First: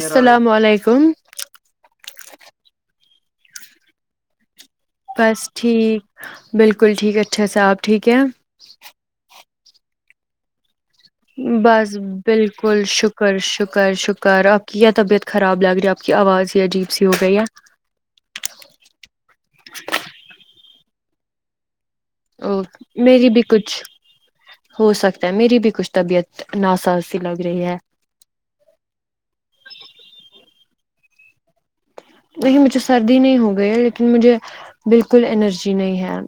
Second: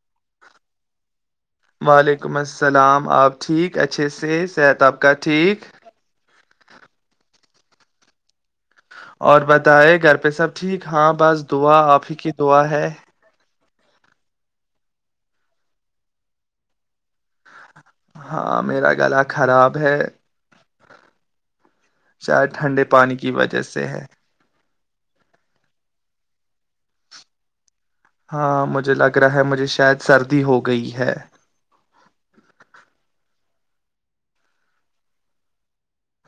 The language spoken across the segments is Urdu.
السلام علیکم وعلیکم السلام آپ ٹھیک اچھے سے س بس ٹھیک بالکل ٹھیک اچھا صاحب ٹھیک ہے اور بتائے گھر پہ سب ٹھیک ہاں بس دعا آف ہی کی دعا بالکل ہے شکر شکر شکر آپ کی کیا طبیعت خراب لگ رہی ہے آپ کی آواز ہی عجیب سی ہو گئی ہے ہاں میرا گلا خراب ہے شاید اور ٹھنڈے پانی میری کی بھی وجہ کچھ سے ہے ہو سکتا ہے میری بھی کچھ طبیعت ناساازی لگ رہی ہے ہاں مجھے لگ رہا ہے مجھے شاید سردی ہو گئی ہے نہیں مجھے سردی نہیں ہو گئی لیکن مجھے بالکل انرجی نہیں ہے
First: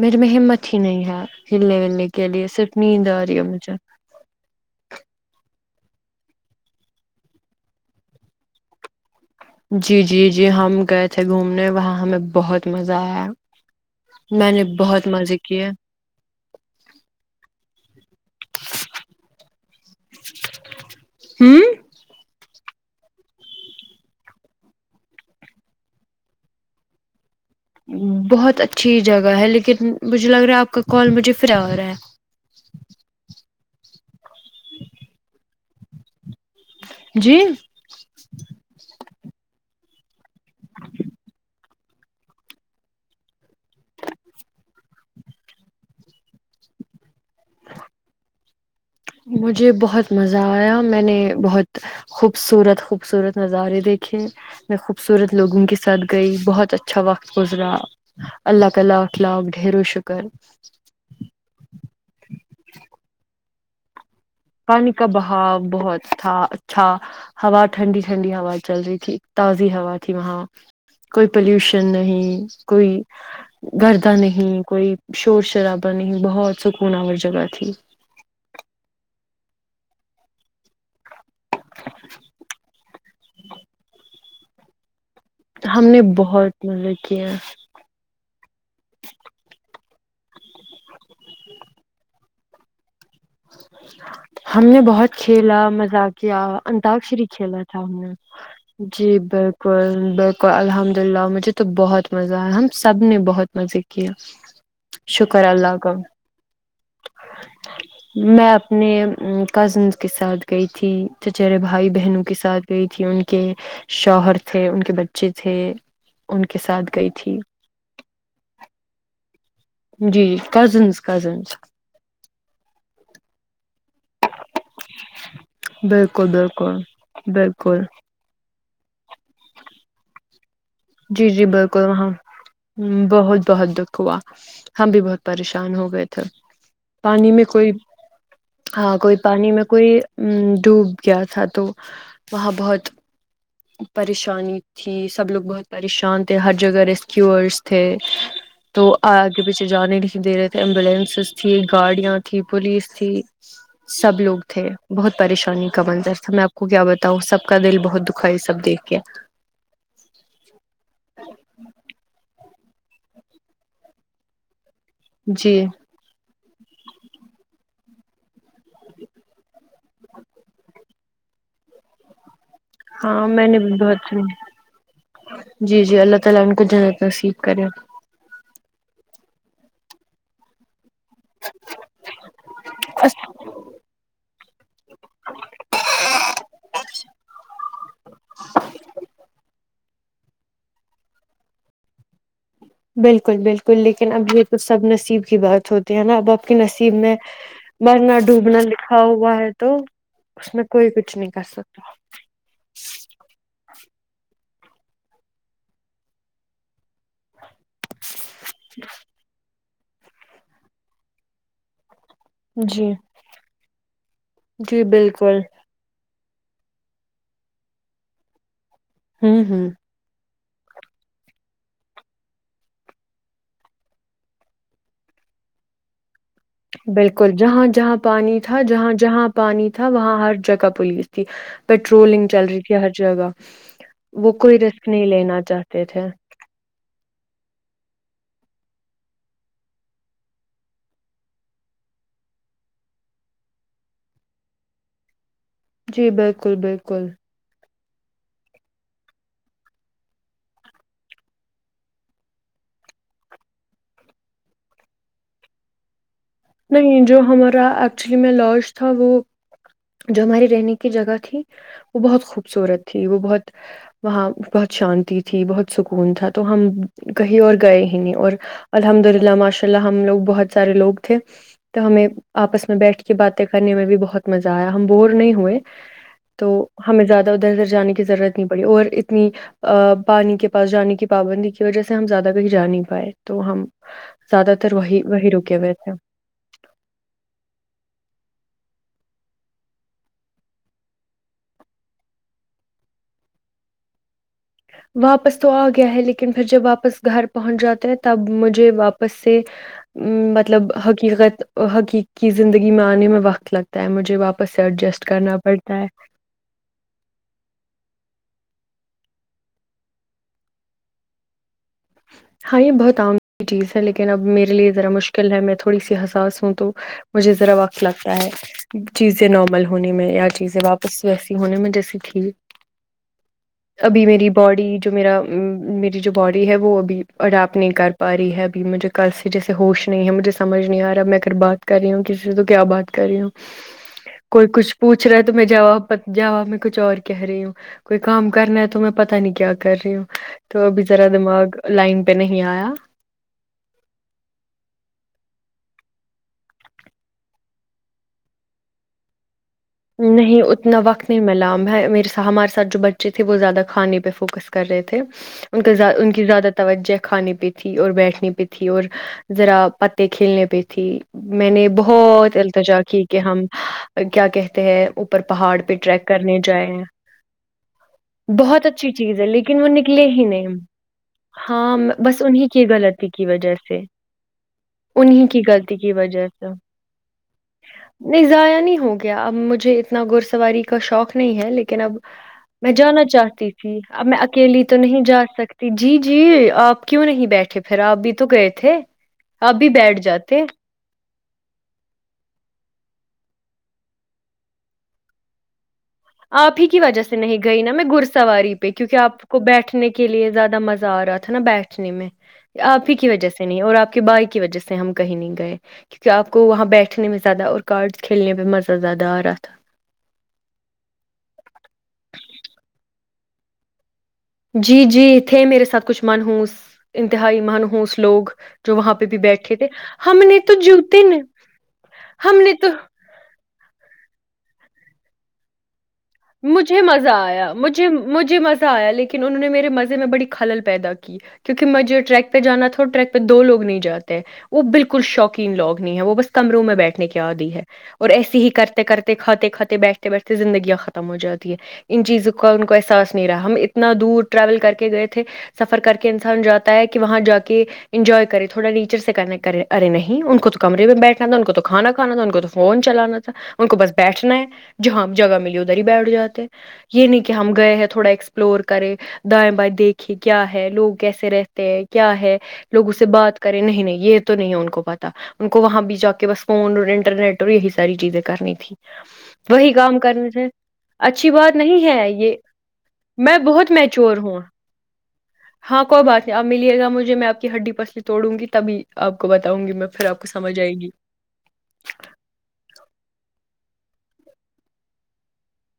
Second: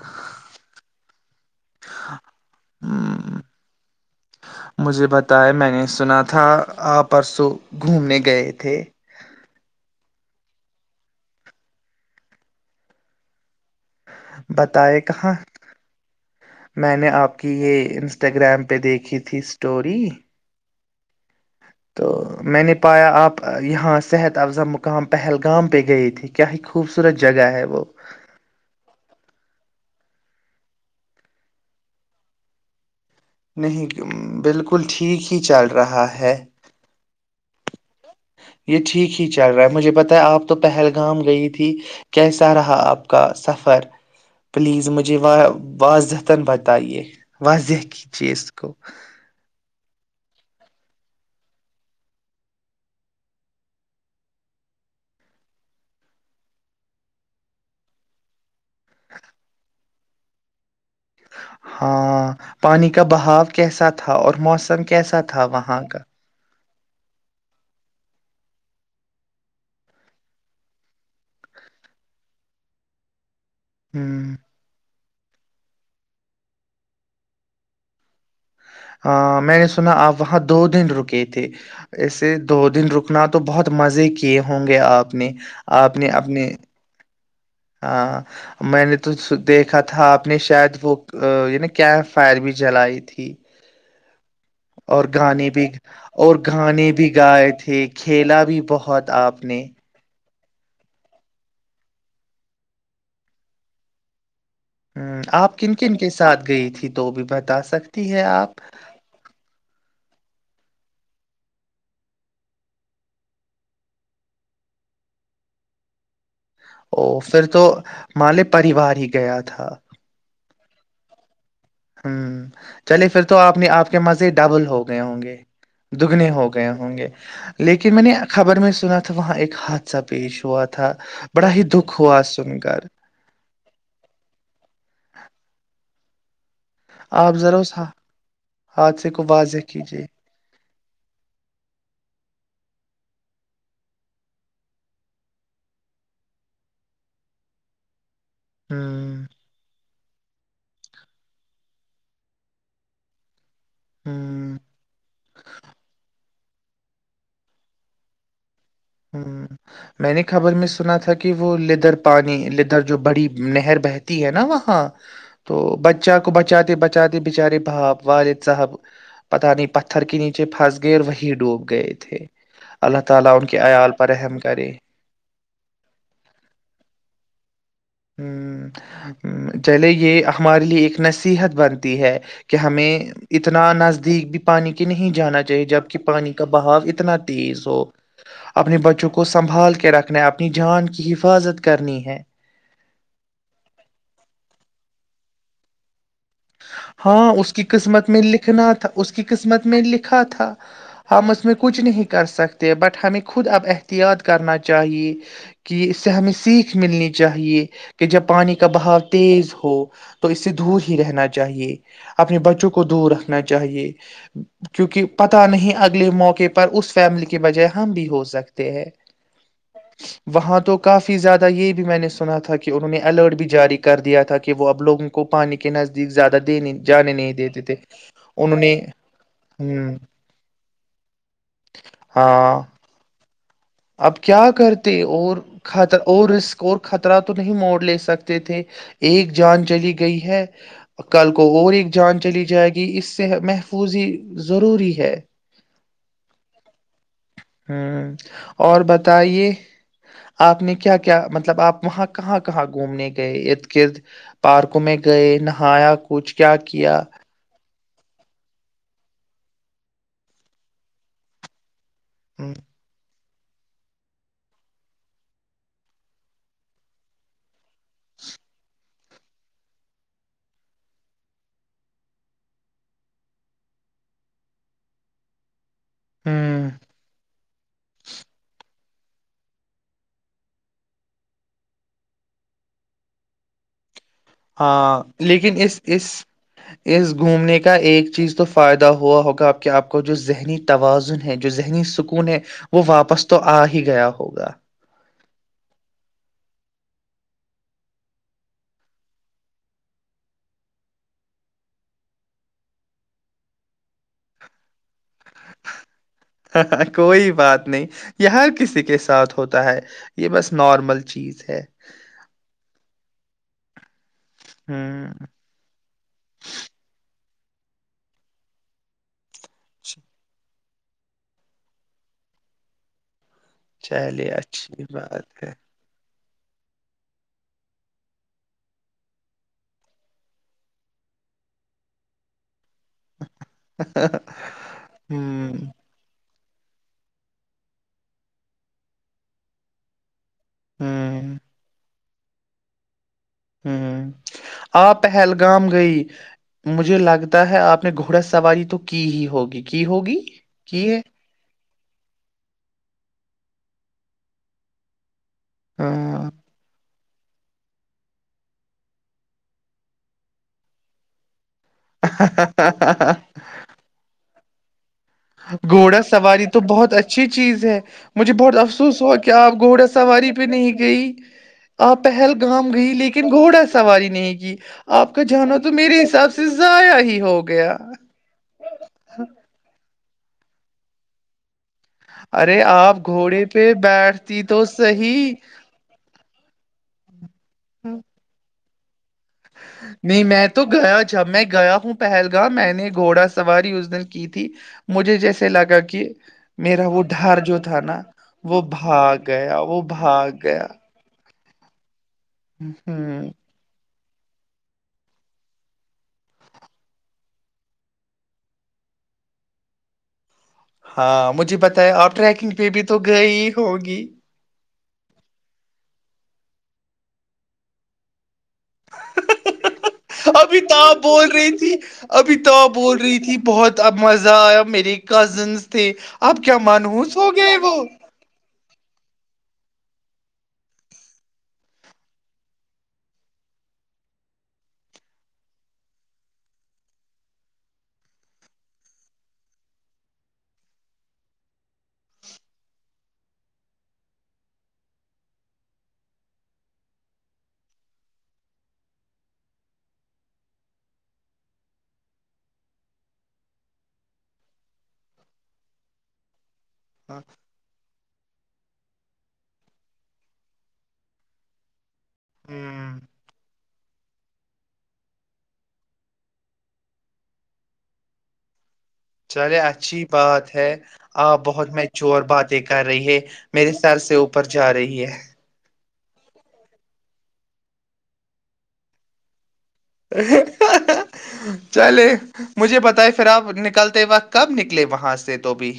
میرے میں ہمت ہی نہیں ہے ہلنے ملنے کے لیے صرف نیند آ رہی ہم، ہے مجھے مجھے بتائے میں نے سنا تھا آ پرسوں گھومنے گئے تھے جی جی جی ہم گئے تھے گھومنے وہاں ہمیں بہت مزہ آیا میں نے بتائے بہت کہاں مزے کیے میں نے آپ کی یہ انسٹاگرام پہ دیکھی تھی اسٹوری تو میں نے پایا آپ یہاں صحت افزا مقام پہلگام پہ گئے تھے کیا ہی خوبصورت جگہ ہے وہ بہت اچھی جگہ ہے لیکن مجھے لگ رہا آپ کا کال مجھے پھرا ہو رہا ہے نہیں بالکل ٹھیک ہی چل رہا ہے [inaudible] یہ ٹھیک ہے چل رہا ہے مجھے بت آپ تو پہلگام گئی تھی کیسا رہا آپ کا سفر پلیز مجھے واضحتا بتائیے واضح کیجیے اس کو مجھے بہت مزہ آیا میں نے بہت خوبصورت خوبصورت نظارے دیکھے میں خوبصورت لوگوں کے ساتھ گئی بہت اچھا وقت گزرا اللہ تعال اخلا ڈھیر و شکر ہاں پانی کا بہاؤ کیسا تھا اور موسم پانی کا کیسا تھا بہاؤ وہاں کا بہت تھا ھا ہوا ٹھنڈی ٹھنڈی ہوا چل رہی تھی تازی ہوا تھی وہاں کوئی پلیوشن نہیں کوئی گرد ہ نہیں کوئی شور شرابا نہیں بہت سکونور جگہ تھی ا میں نے سنا آپ وہاں دو دن رکے تھ تھے ایسے دو دن رکنا تو بہت مزے کی کیے ہوں گے آپ نے ہم آپ نے اپنے بہت ملب کیا ہاں میں نے تو دیکھا تھا تھا آپ نے شاید وہ یعنی کیمپ فائر بھی جلائی تھی [inaudible] ہم نے اور بہت گانے کھیلا بھی مزا اور کیا گانے بھی انتاکشری گائے کھیلا تھا تھے ہم نے کھیلا بھی بہت جی آپ نے بالکل بالکل الحمد للہ مجھے تو بہت مزہ آ ہم سب نے بہت مزے کیے ہ آپ کن کن کے ساتھ گئی تھی تو بھی بتا سکتی ہے میں آپ اپنے کزنس کے ساتھ گئی تھی چچہرے بھائی بہنوں کے ساتھ گئی تھی ان کے شوہر تھے ان کے بچے تھے ان کے ساتھ او گئی تھی پھر تو مالے پریوار ہی گیا تھا جی جی کزنس کزنس ہوں چلے پھر تو آپ نے آپ مزے ڈبل ہو گئے ہوں گے بالکل دگنے ہو گئے بالکل ہوں گے بالکل لیکن میں نے خبر میں س ثناتھ وہاں ایک حادث پیش وعت جی جی بالکل وہاں بہت بہت دکھ ہوا ہم بھی بہت پریشان ہو گئے تھے تھینکو پانی آپ میں ذرا کوئی اس ہا- ہاں حادثے کوئی کو پانی میں واضح کوئی کیجیے ڈوب گیا تھا تو وہاں بہت پریشانی تھی سب لوگ بہت پریشان تھے ہر جگہ ریسکیورس تھے تو ہوں اگے پیچھے جان لی دے رہے تھے ایمبولینسز تھی گاڑیاں تھی پولیس تھی سب لوگ ہوں تھے بہت پریشانی کا منظر تھا میں کو کیا بتاؤ سب کا دل بہت د کھائی سبتی ہ میں نے خبر میں سنا تھا کہ وہ لدر پانی ل ادھر جو بڑی نہر بہتی ہے نا وہاں تو جی بچہ کو بچ بچاتے بچاتے بچارے بھاپ والد حب پتہ آ ن نہیں پتھر کینی چچے پس غیر وہی ڈوب گئے تھے اللہ ہاں تعالی میں کے عیال بہت پر سی رحم کرے جی جی اللہ تعالا ان کو جنت نصیب کرے ہمم چلے یہ ہمارے لیے ایک نصیحت بنتی ہے کہ ہمیں اتنا نزدیک پانی کے نہیں جانا چاہیے جبکہ پانی کا بہاؤ اتنا تیز ہو اپنے بچوں کو سنبھال کے رکھنا اپنی جان کی حفاظت کرنی ہے بالکل بالکل لیکن اب یہ تو سب نصیب کی بات ہوتی ہے نا اب آپ کے نصیب میں ہاں اس کی قسمت مرنا میں ڈوبنا لکھنا تھا لکھا اس کی ہوا ہے قسمت تو میں لکھا تھا اس میں کوئی کچھ ہم نہیں کر اس میں کچھ سکتا نہیں کر سکتے بٹ ہمیں خود اب احتیاط کرنا چاہیے کہ اس سے ہمیں سیکھ ملنی چاہیے کہ جب پانی کا بہاؤ تیز ہو تو اس سے دور ہی رہنا چاہیے اپنے بچوں کو جی دور رکھنا چاہیے [inaudible] جی کیونکہ بالکل پتا نہیں اگلے موقع پر اس فیملی کے بجائے ہم بھی ہو سک تے ہے ہوں ہوں وہاں تو کافی زیادہ یہ بھی میں نے سنا تھا کہ انہوں نے الرٹ بھی جاری کر دیا تھا کہ وہ اب لوگوں کو پانی کے نزد دیگ زیادہ دینے جانے بالکل نہیں دیتے جہاں تھے جہاں پانی انہوں تھا نے جہاں جہاں پانی تھا ہ وہاں ہر جگہ پولیس تھی پیٹرولنگ چل رہی ہاں تھی ہر جگہ اب وہ کیا کوئی رسک کرتے نہیں اور لینا چاہتے خط تھے اور رسک اور خطرہ تو نہیں مول لے سکتے تھے ایک جان چلی گئی ہے کل کو اور ایک جان چلی جائے گی اس سے محفوظ ہی ضروری ہے جی بالکل بالکل ہمم اور بتائیے آپ نے کیا کیا مطلب آپ وہاں کہاں کہاں گھومنے گئے ارد گرد پارکوں میں گئے نہایا کچھ کیا نہیں کیا جو ہمارا ایکچولی میں لاج تھا وہ جو ہماراری رہنے کی جگہ تھی وہ بہت ہ خوبصورت تھی وہ بہت وہاں بہت شانتی تھی بہت سکون تھا تو ہم کہیں اور گئے ہی نہیں اور الحمد للہ ماشاء اللہ ہم لوگ بہت سارے لوگ تھے تو ہمیں آپس میں بیٹھ کے باتیں کرنے میں بھی بہت مزہ آیا ہم بور نہیں ہوئے تو ہمیں زیادہ ادھر ادھر جانے کی ضرورت نہیں پڑی اور اتنی پانی کے پاس جانے کی پابندی کی وجہ سے ہم زیادہ کہیں جا نہیں پائے تو ہم زیادہ تر وہی ہاں وہی رکے لیکن ہوئے اس تھے اس گھومنے کا ایک چیز تو فائدہ ہوا ہوگا اپ کہ آپ کو جو ذہنی توازن ہے جو ذہنی سکون ہے وہ واپس تو آ ہی گیا ہو واپس تو آ گیا ہے لیکن پھر جب واپس گھر پہنچ جاتے ہیں تب مجھے واپس سے مطلب حقیقت حقیق کی زندگی میں آنے میں وقت لگتا ہے مجھے واپس سے ایڈجسٹ کرنا پڑتا ہے ہ کوئی بات نہیں یہ ہر کسی کے ساتھ ہوتا ہے یہ بس نارمل چیز ہے ہاں یہ بہت عام چیز ہے لیکن کہ ن میرے لیے ذرا ہوں مشکل ہے میں تھوڑی سی حساس ہوں تو مجھے ذرا وقت لگتا ہے چیزیں نارمل ہونے اچھا میں یا چیزیں واپس ویسی ہونے میں جیسی ٹھیک ابھی میری چلیے باڈی اچھی جو میرا بات ہے میری جو باڈی ہے وہ ابھی اور آپ نہیں کر پا رہی ہے ابھی مجھے کل سے جیسے ہوش نہیں ہے مجھے سمجھ نہیں آ رہا ہے میں اگر بات کر رہی ہوں کسی سے تو کیا بات کری ہوں کوئی کچھ پوچھ رہا ہے تو میں ہوں جاا جاا میں کچھ اور کہہ رہی ہوں کوئی کام کرنا ہے تو میں پتا نہیں کیا کر رہی ہوں توب جذرا ہوں دماغ لائن پہ نہیں آیا ہ آپ پہلگام گئی مجھے لگتا ہے آپ نے گھوڑا سواری تو کی ہی ہوگی کی ہوگی نہیں اتنا کی ہے وقت نہیں ملام ہے میرے سا ہمارے ساتھ جو بچے تھے وہ زیادہ کھانے پہ فوکس کر رہے تھے ان کا ان کی ہاں زیادہ توجہ کھانے پہ تھی اور بیٹھنی پہ تھی اور ذرا پتے کھیلنے پہ تھی میں نے بہت التجا کی کہ ہم کیا کہتے ہیں ا گھوڑا سواری تو بہت اچھی چیز ہے مجھے بہت اچھی افسوس ہوا چیز ہے کہ آپ لیکن وہ گھوڑا نکلے ہی سواری پہ نہیں گئی ہاں م- آپ بس انہیں کی پہلگام گئی غلطی لیکن کی وجہ گھوڑا سے سواری نہیں کی آپ کا انہیں کی جانا تو غلطی کی میرے وجہ حساب سے ضائع ہی ہو گیا نہیں ضائع نہیں ہو گیا اب مجھے اتنا گھڑ سواری کا شوق نہیں ہے لیکن اب ارے میں جانا آپ گھوڑے چاہتی پہ تھی اب میں بیٹھتی اکیلی تو نہیں جا صحیح سکتی جی جی آپ کیوں نہیں بیٹھے پھر آ اب بھی تو گئے تھے آپ بھی بیٹھ نہیں جاتے میں تو گیا جب میں گیا ہوں پہلگام میں نے گھوڑا سے سواری اس دن کی تھی مجھے جیسے لگا کہ آپ ہی کی میرا وجہ وہ سے نہیں ڈر جو گئی نا تھا میں گھڑ سواری وہ پہ کیونکہ بھاگ آپ کو گیا وہ بیٹھنے کے لیے بھاگ زیادہ گیا مزہ آ رہا تھا ا نا بیٹھنی میں آپ ہی کی ہ وجہ سے نہیں اور آپ بائی کی وجہ سے ہم کہیں نہیں گئے کیونکہ آپ کو وہاں بیٹھنے میں زیادہ اور کارڈس کھیلنے میں مزہ زیادہ آ رہا تھا ہاں مجھے بتایا آپ ٹریکنگ پہ بھی تو گئی ہی ہوگی جی، جی، تھے میرے ساتھ کچھ منحوس انتہائی مانہوس لوگ جو وہاں پہ بھی بیٹھے تھے ہم نے ابھی تو آپ جویتے ن بول رہی تھی ابھی ہم نے تو آپ بول رہی تھی بہت اب مزہ آیا میری کزنس تھے اب کیا مجھے مزہ منحوس ہو آیا گئے وہ مجھے مجھے مز آیا لیکن انہوں نے میرے مزے میں بڑ خل پیدا کیونکہ مجھے ٹریک پہ جانا تھا ٹریک پہ دو لوگ نہیں جے وہ بالکل شوقین لوگ نہیں ہے وہ بس کمروں میں بیٹھنے کے عادی ہے اور ایسے ہی کرتے کرتے کھاتے کھاتے بیٹھتے بیٹھتے زندگیاں خم ہو جاتی ہے ان چیزوں کا ان کو احساس نہیں رہا ہم اتنا دور ٹریول کر کے گئے تھے سفر کر کے انسان جاتا ہے کہ وہاں جا کے انجوائے کرے تھوڑا نیچر سے کنٹ کرے ارے نہیں ان کو تو کمرے میں بیٹھنا تھا ان کو تو کھانا کھانا تھا ان کو تو فون چلانا تھا ان کو بس بیٹھنا ہے جہاں جگہ م دری ب بیڈ جاتے یہ نہیں کہ ہم گئے ہیں تھوڑا ایکسپ سپلور کرے دائیں بائیں دیکھیں کیا ہے لوگ کیسے رہتے ہیں کیا ہے لوگ اس ہوں سے بات کریں نہیں نہیں یہ تو نہیں ان کو پتا ان کو وہاں بھی جا کے بس فون اور انٹرنیٹ اور یہی ساری چیزیں کرنی تھی چلے وہی کام اچھی کرنے تھے بات ہے اچھی آپ بات بہت نہیں ہے مچور یہ باتیں کر رہی ہے میں بہت میرے سر سے میچور ہوں اوپر جا رہی ہے ہاں کوئی بات نہیں اب ملیے گا مجے میں آ کی ہڈی پسلی توڑوں گی تبھی آپ کو بتا چلے مجھے بتائے پھر آپ نک کلتے وق کب نکلے وہاں سے تو بھی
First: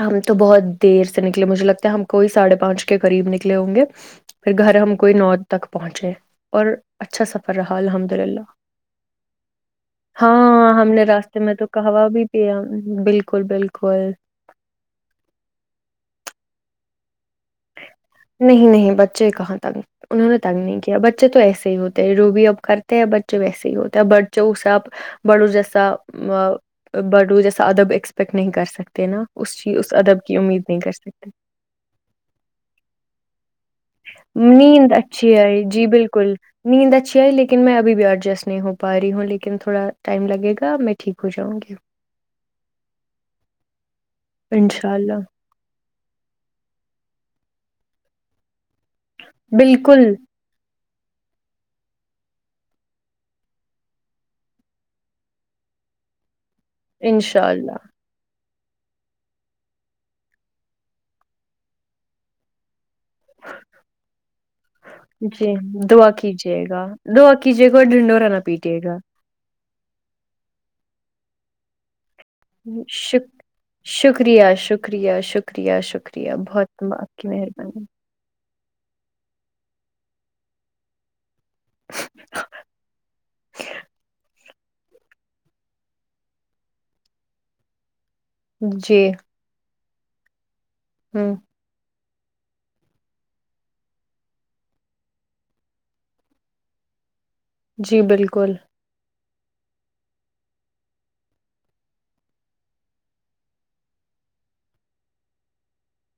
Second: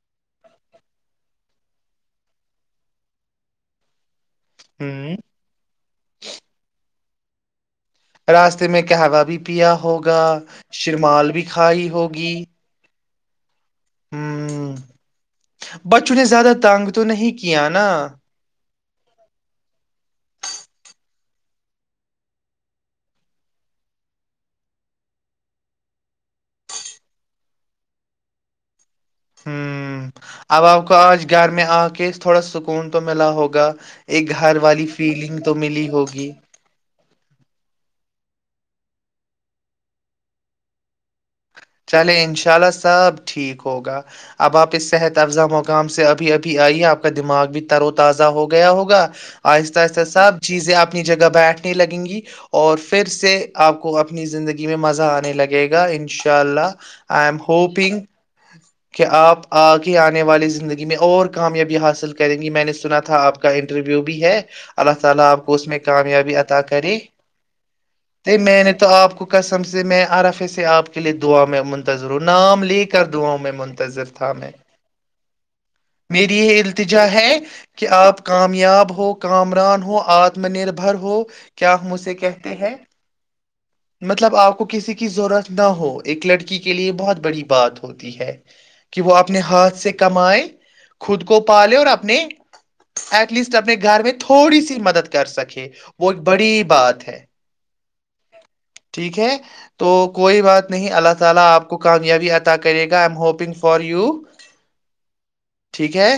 ہم تو بہت دیر سے نکلے مجھے لگتا ہے ہم کوئیاڑھے پانچ کے قریب نکلے ہوں گے پھر گھر ہم ہ کوئی نو تک پہنچے اور اچھا سفر رہا الحمد للہ راستے میں قہوا بھی پیا ہوگا ہاں ہم نے شرمال راستے بھی کھائی ہوگی ک ب [unintelligible] [unintelligible] ہوں بچوں نے زیادہ تانگ تو نہیں کیا کیاانا نہیں نہیں بچے کہاں تنگ انہوں نے تنگ نہیں کیا بچے تو ایسے ہی ہوتے رو بھی اب کرتے ہیں بچے ویسے ہی ہوتے ہیں بچے اس سے آپ بڑو جیسا بڑو جیسا ادب اسپیکٹ نہیں کر سکتے نا اس چیز اس ہوں ادب کی امید اب آ نہیں کر کو آج سکتے گھر میں آ کے تھوڑا سک کون تو ملا ہوگا ایک گھر والی نیند اچھی فیلنگ تو آئی جی ملی بالکل ہوگی نیند اچھی آئی لیکن میں ابھی بھی آڈ جسٹ نہیں ہو پا رہی ہوں لیکن تھوڑا ٹائم لگےا اب میں ٹھیک ہو جاؤں گی چلے ان شاء اللہ سب ٹھیک ہوگا اب آپ اس انشاء صحت اللہ افزا مقام سے ابھی ابھی آئیے آپ کا دماغ بھی ترو تازہ ہوگا گیا ہوگا آہستہ بالکل آہستہ سب چیزیں آپ کے نی جگہ بیٹھنے لگیں گی اور پھر سے آپ کو اپنی زندگی میں مزہ آنے لگے گا ان شاء چاللہاک آئی ایم انشاء اللہ ہوپگ کہ آپ آ کے آنے والی زندگی میں اور کامیابی حاصل کریں گی میں نے سنا تھا آپ کا انٹرویو بھی ہے اللہ تعالی آپ جی کو اس میں دعا کامیابی عطا کیجیے گا کرے دعا کیجیے گا اور ڈھنڈورا نہ میں نے پیٹیے تو گا آپ کو کیسے سم سےے میں آرفے سے آپ کے لیے دعا میں منتظ وں نام لے کر شک داں میں منتظر تھا میں شکریہ شکریہ شکریہ شکریہ میری یہ بہت التجا آپ ہے کی کہ مہربانی آپ کام یاب ہو کامران ہو آتم نربھر ہو کیا مجھے کہتے ہیں مطلب آپ کو کسی کی ضرورت نہ ہو ایک لڑکی کے لیے بہت بڑی بات ہوتی ہے کہ جی وہ اپنے ہاتھ سے کمائی خود ہ کو پا لے اور آپ اپنے ایٹ لیسٹ اپنے گھر میں تھوڑی سی مدد کر سکے وہ ایک بڑی بات ہے جی بالکل ٹھیک ہے تو کوئی بات نہیں اللہ تعالی آپ کو کامیابی عطا کرے گا I am hoping for you ٹھیک ہے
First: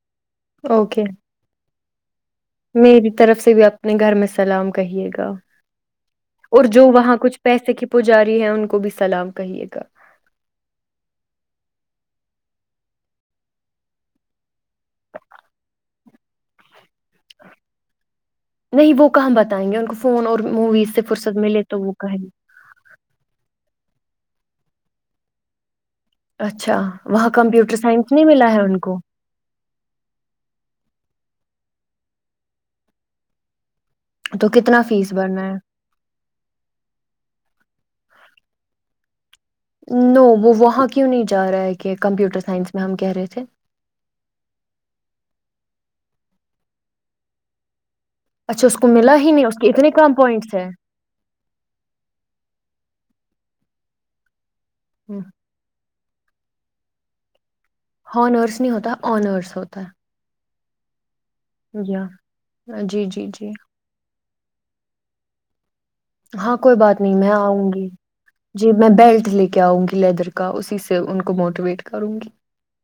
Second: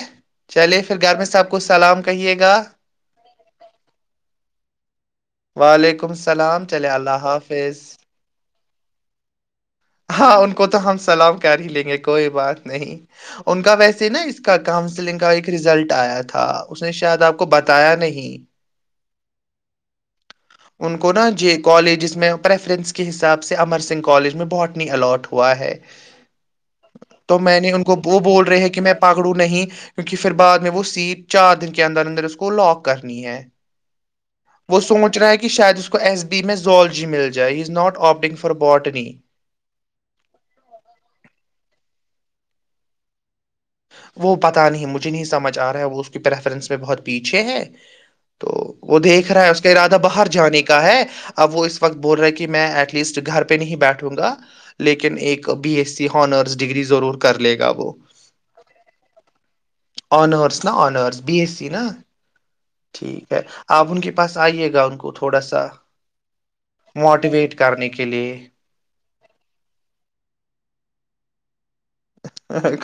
چلیے پھر اوکے گھر میں سب کو سلام کہیے گا میری طرف سے بھی اپنے گھر میں سلام کہیے گا وعلیکم السلام اور جو چلے وہاں اللہ کچھ پیسے کی پجاری ہے ان کو بھی سلام کہیے گا ہاں ان کو تو ہم سلام کر ہی لیں گے کو کو بات نہیں ان کا ویسے نا اس کا کاؤنسلنگ کا ایک ریزلٹ آیا تھا اس نے شاید آپ کو بتایا نہیں نہیں وہ کہاں بتائیں گے ان کو فون اور موویز سے فرصت ملے تو وہ کہیں گ پریفرینس کے حساب سے امر سنگھ کالج میں بہٹنی الاٹ ہوا ہے اچھا وہاں تو میں نے کمپیوٹر ان کو سائنس وہ نہیں بول ملا رہے ہے ہیں ان کہ میں کو پکڑوں نہیں کیونکہ پھر بعد میں وہ سیٹ چار دن کے اندر اندر اس کو لاک کرنی ہے تو وہ کتنا فیس سوچ رہا ہے بھرنا کہ شاید اس کو ایس بی میں زولج مل جائے is not opting for botany no وہ وہاں کیوں نہیں جا رہا ہے کہ کمپیوٹر سائنس میں ہم کہہ رہے تھے وہ پتہ نہیں مجھے نہیں سمجھ آ رہا ہے وہ اس کی پریفرنس میں بہت پیچھے ہے تو اچھا اس کو وہ ملا دیکھ ہی رہا نہیں ہے اس کے کا اتنے ارادہ کم باہر پوائنٹس جانے کا ہے اب وہ اس وقت بول رہا ہے کہ میں ایٹ لیسٹ گھر پہ نہیں بیٹھوں گا لیکن ایک B S C honours degree ضرور کر لے گا کیا وہ [unintelligible] ہانرس نہیں ہوتا آنرس ہوتا اپ [unintelligible] آنرز بی ایس سی نا ہے یا جی جی ٹھیک ہے جی آپ ان کے پاس آئیے گا ان کو تھوڑا سا ہاں کوئی بات نہیں میں موٹیویٹ آؤں کرنے گی کے لیے جی میں بیلٹ لے کے آؤں گی لیدر کا اسی سے ان کو موٹیویٹ کروں گی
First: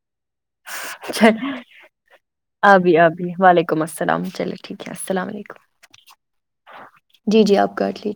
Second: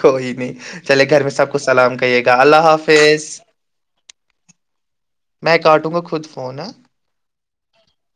کوئی نہیں چلے گھر میں چل، سب کو سلام کہے گا اللہ ابھی حافظ ابھی وعلیکم السلام چلے ٹھیک ہے السلام میں علیکم کاٹوں گا خود فون ہ کا لی [unintelligible]